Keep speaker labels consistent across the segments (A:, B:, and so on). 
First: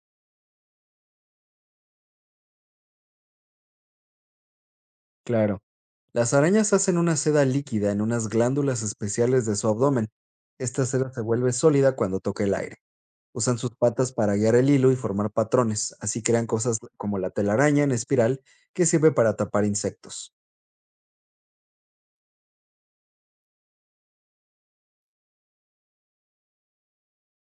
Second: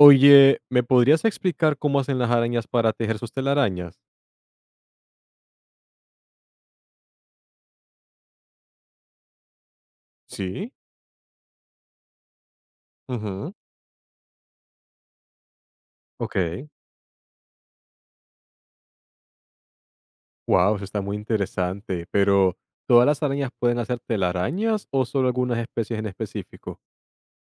A: Oye, ¿me podrías explicar cómo hacen las arañas para tejer sus telarañas?
B: Claro. Las arañas hacen una seda líquida en unas glándulas especiales de su abdomen.
A: Sí,
B: Esta seda se vuelve sólida cuando toca el aire.
A: ujú.
B: Usan sus patas para guiar el hilo y formar patrones. Así crean
A: Ok.
B: cosas como la telaraña en espiral que sirve para tapar insectos.
A: Wow, eso está muy interesante. Pero, ¿todas las arañas pueden hacer telarañas o solo algunas especies en específico?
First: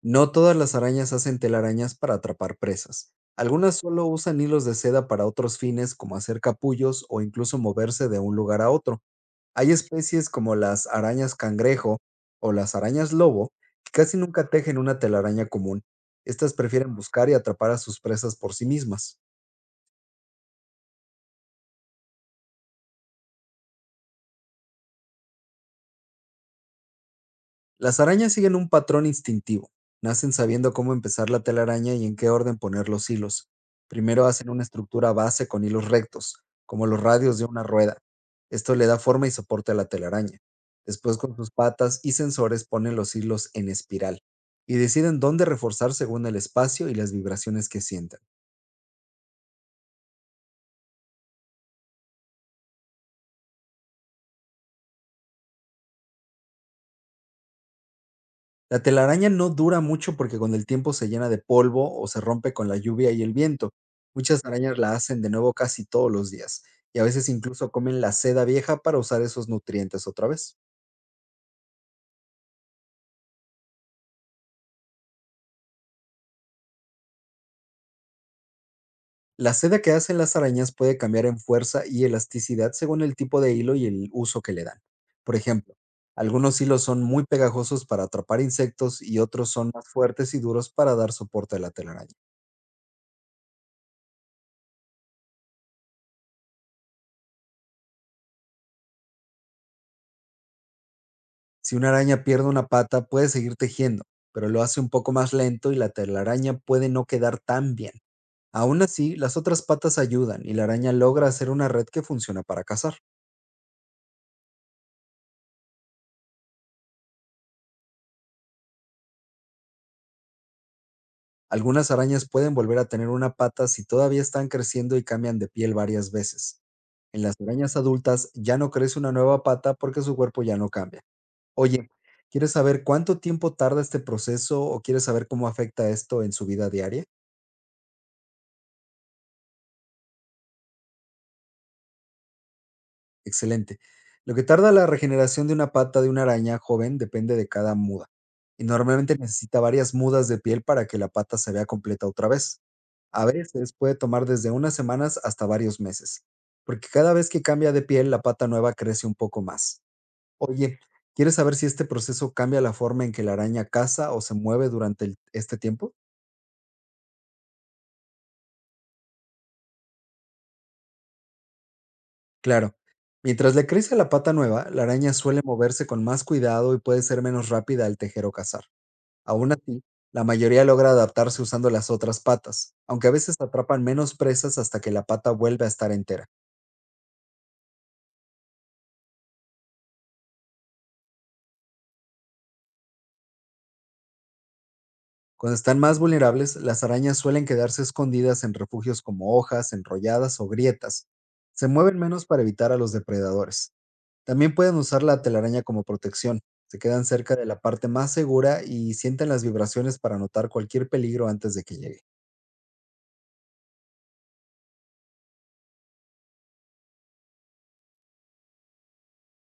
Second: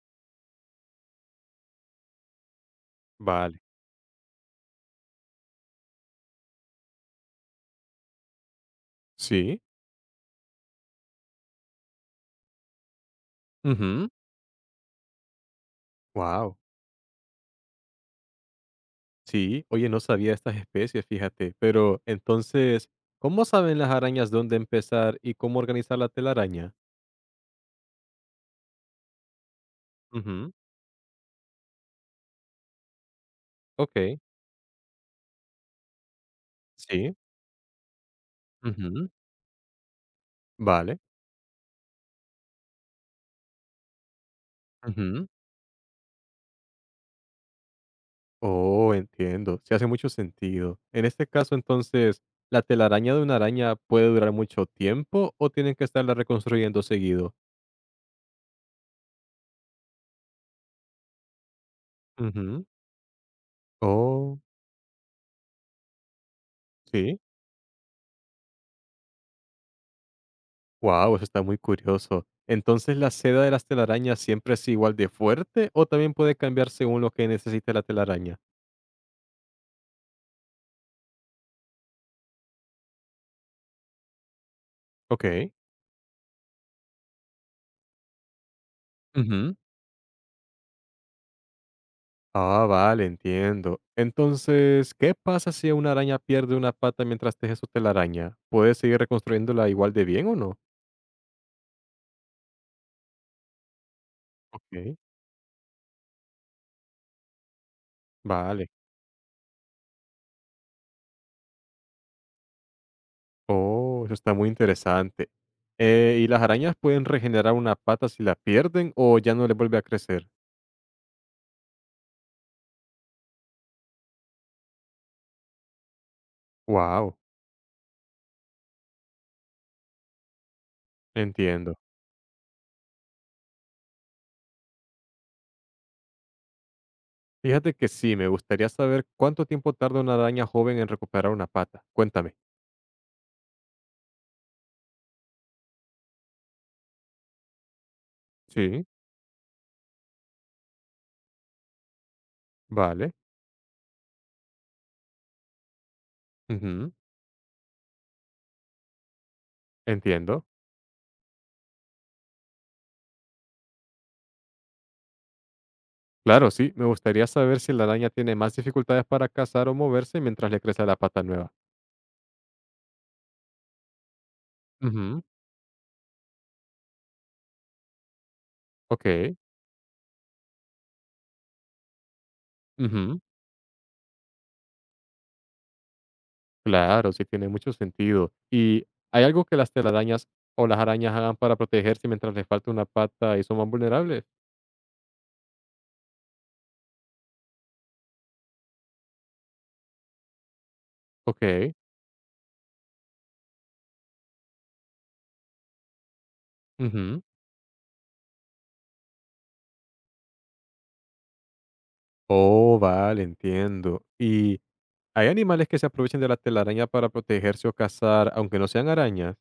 B: No todas las arañas hacen telarañas para atrapar presas.
A: Vale.
B: Algunas solo usan hilos de seda para otros fines como hacer capullos o incluso moverse de un lugar a otro.
A: Sí,
B: Hay especies como las arañas cangrejo o las arañas lobo que
A: ujú.
B: casi nunca tejen una telaraña común. Estas
A: Wow.
B: prefieren buscar y atrapar a sus presas por sí mismas.
A: Sí, oye, no sabía estas especies, fíjate. Pero, entonces, ¿cómo saben las arañas dónde empezar y cómo organizar la telaraña?
B: Las arañas siguen un patrón instintivo. Nacen
A: Ujú,
B: sabiendo cómo empezar la telaraña y en qué orden poner los hilos.
A: ok,
B: Primero hacen una estructura base con hilos rectos, como los
A: sí,
B: radios de una rueda. Esto le da
A: ujú,
B: forma y soporte a la telaraña.
A: vale.
B: Después, con sus patas y sensores, ponen los hilos en espiral y deciden
A: Ujú.
B: dónde reforzar según el espacio y las vibraciones que sientan.
A: Oh, entiendo. Sí hace mucho sentido. En este caso, entonces, ¿la telaraña de una araña puede durar mucho tiempo o tienen que estarla reconstruyendo seguido?
B: La telaraña no dura mucho, porque con el tiempo se llena de polvo o se rompe
A: Ujú.
B: con la lluvia y el viento.
A: Oh,
B: Muchas arañas la hacen de nuevo casi todos los días, y a
A: sí.
B: veces incluso comen la seda vieja para usar esos nutrientes otra vez.
A: Wow, eso está muy curioso. Entonces, ¿la seda de las telarañas siempre es igual de fuerte o también puede cambiar según lo que necesite la telaraña?
B: La seda que hacen las arañas puede cambiar en fuerza y elasticidad según el tipo de hilo y el uso que le dan. Por
A: Ok.
B: ejemplo, algunos hilos son muy pegajosos para atrapar insectos, y otros
A: Ujú.
B: son más fuertes y duros para dar soporte a la telaraña.
A: Ah, vale, entiendo. Entonces, ¿qué pasa si una araña pierde una pata mientras teje su telaraña? ¿Puede seguir reconstruyéndola igual de bien o no?
B: Si una araña pierde una pata, puede seguir tejiendo, pero lo hace un
A: Ok.
B: poco más lento y la telaraña puede no quedar tan bien.
A: Vale.
B: Aún así, las otras patas ayudan y la araña logra hacer una red que funciona para cazar.
A: Oh, eso está muy interesante. ¿Y las arañas pueden regenerar una pata si la pierden o ya no le vuelve a crecer?
B: Algunas arañas pueden volver a tener una pata si todavía están creciendo y cambian de piel varias veces.
A: Wow,
B: En las arañas adultas ya no crece una nueva pata, porque su cuerpo ya no cambia.
A: entiendo.
B: Oye, ¿quieres saber cuánto tiempo tarda este proceso o quieres saber cómo afecta esto en su vida diaria?
A: Fíjate que sí, me gustaría saber cuánto tiempo tarda una araña joven en recuperar una pata. Cuéntame.
B: Excelente. Lo que tarda la regeneración de una pata de una araña joven depende de cada muda, y
A: Sí,
B: normalmente necesita varias mudas de piel para que la pata se vea completa otra vez.
A: vale.
B: A veces puede tomar desde unas semanas hasta varios meses, porque
A: Ujú,
B: cada vez que cambia de piel, la pata nueva crece un poco más.
A: entiendo.
B: Oye, ¿quieres saber si este proceso cambia la forma en que la araña caza o se mueve durante este tiempo?
A: Claro, sí, me gustaría saber si la araña tiene más dificultades para cazar o moverse mientras le crece la pata nueva.
B: Claro. Mientras le crece la pata nueva, la araña
A: Ujú,
B: suele moverse con más cuidado y puede ser menos rápida al tejer o cazar.
A: ok.
B: Aun así, la mayoría logra adaptarse usando las otras patas, aunque a
A: Ujú.
B: veces atrapan menos presas hasta que la pata vuelve a estar entera.
A: Claro, sí tiene mucho sentido. ¿Y hay algo que las telarañas o las arañas hagan para protegerse mientras les falta una pata y son más vulnerables?
B: Cuando están más vulnerables, las arañas suelen quedarse escondidas en refugios como hojas enrolladas o grietas. Se
A: Ok.
B: mueven menos para evitar a los depredadores. También pueden usar la telaraña como protección. Se quedan
A: Ujú.
B: cerca de la parte más segura y sienten las vibraciones para notar cualquier peligro antes de que llegue.
A: Oh, vale, entiendo. ¿Y hay animales que se aprovechan de la telaraña para protegerse o cazar, aunque no sean arañas?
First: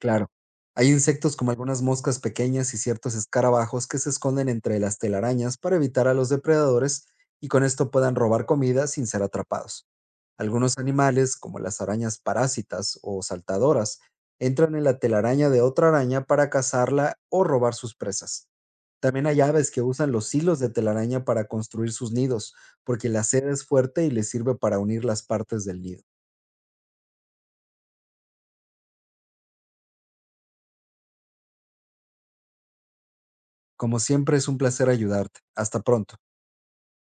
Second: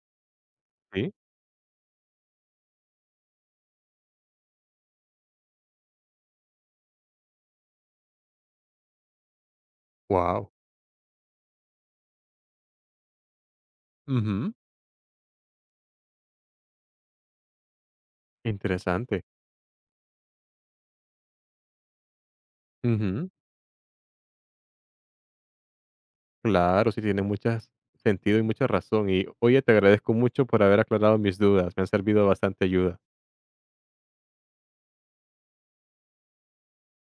B: Claro. Hay
A: Sí.
B: insectos como algunas moscas pequeñas y ciertos escarabajos que se esconden entre las telarañas para evitar a los depredadores y con esto puedan robar comida sin ser atrapados.
A: Wow.
B: Algunos animales, como las arañas parásitas o saltadoras, entran en la telaraña de otra araña para cazarla o robar sus presas.
A: Interesante.
B: También hay aves que usan los hilos de telaraña para construir sus nidos, porque la
A: Ujú.
B: seda es fuerte y les sirve para unir las partes del nido.
A: Claro, sí tiene mucho sentido y mucha razón. Y oye, te agradezco mucho por haber aclarado mis dudas. Me han servido bastante ayuda.
B: Como siempre, es un placer ayudarte. Hasta pronto.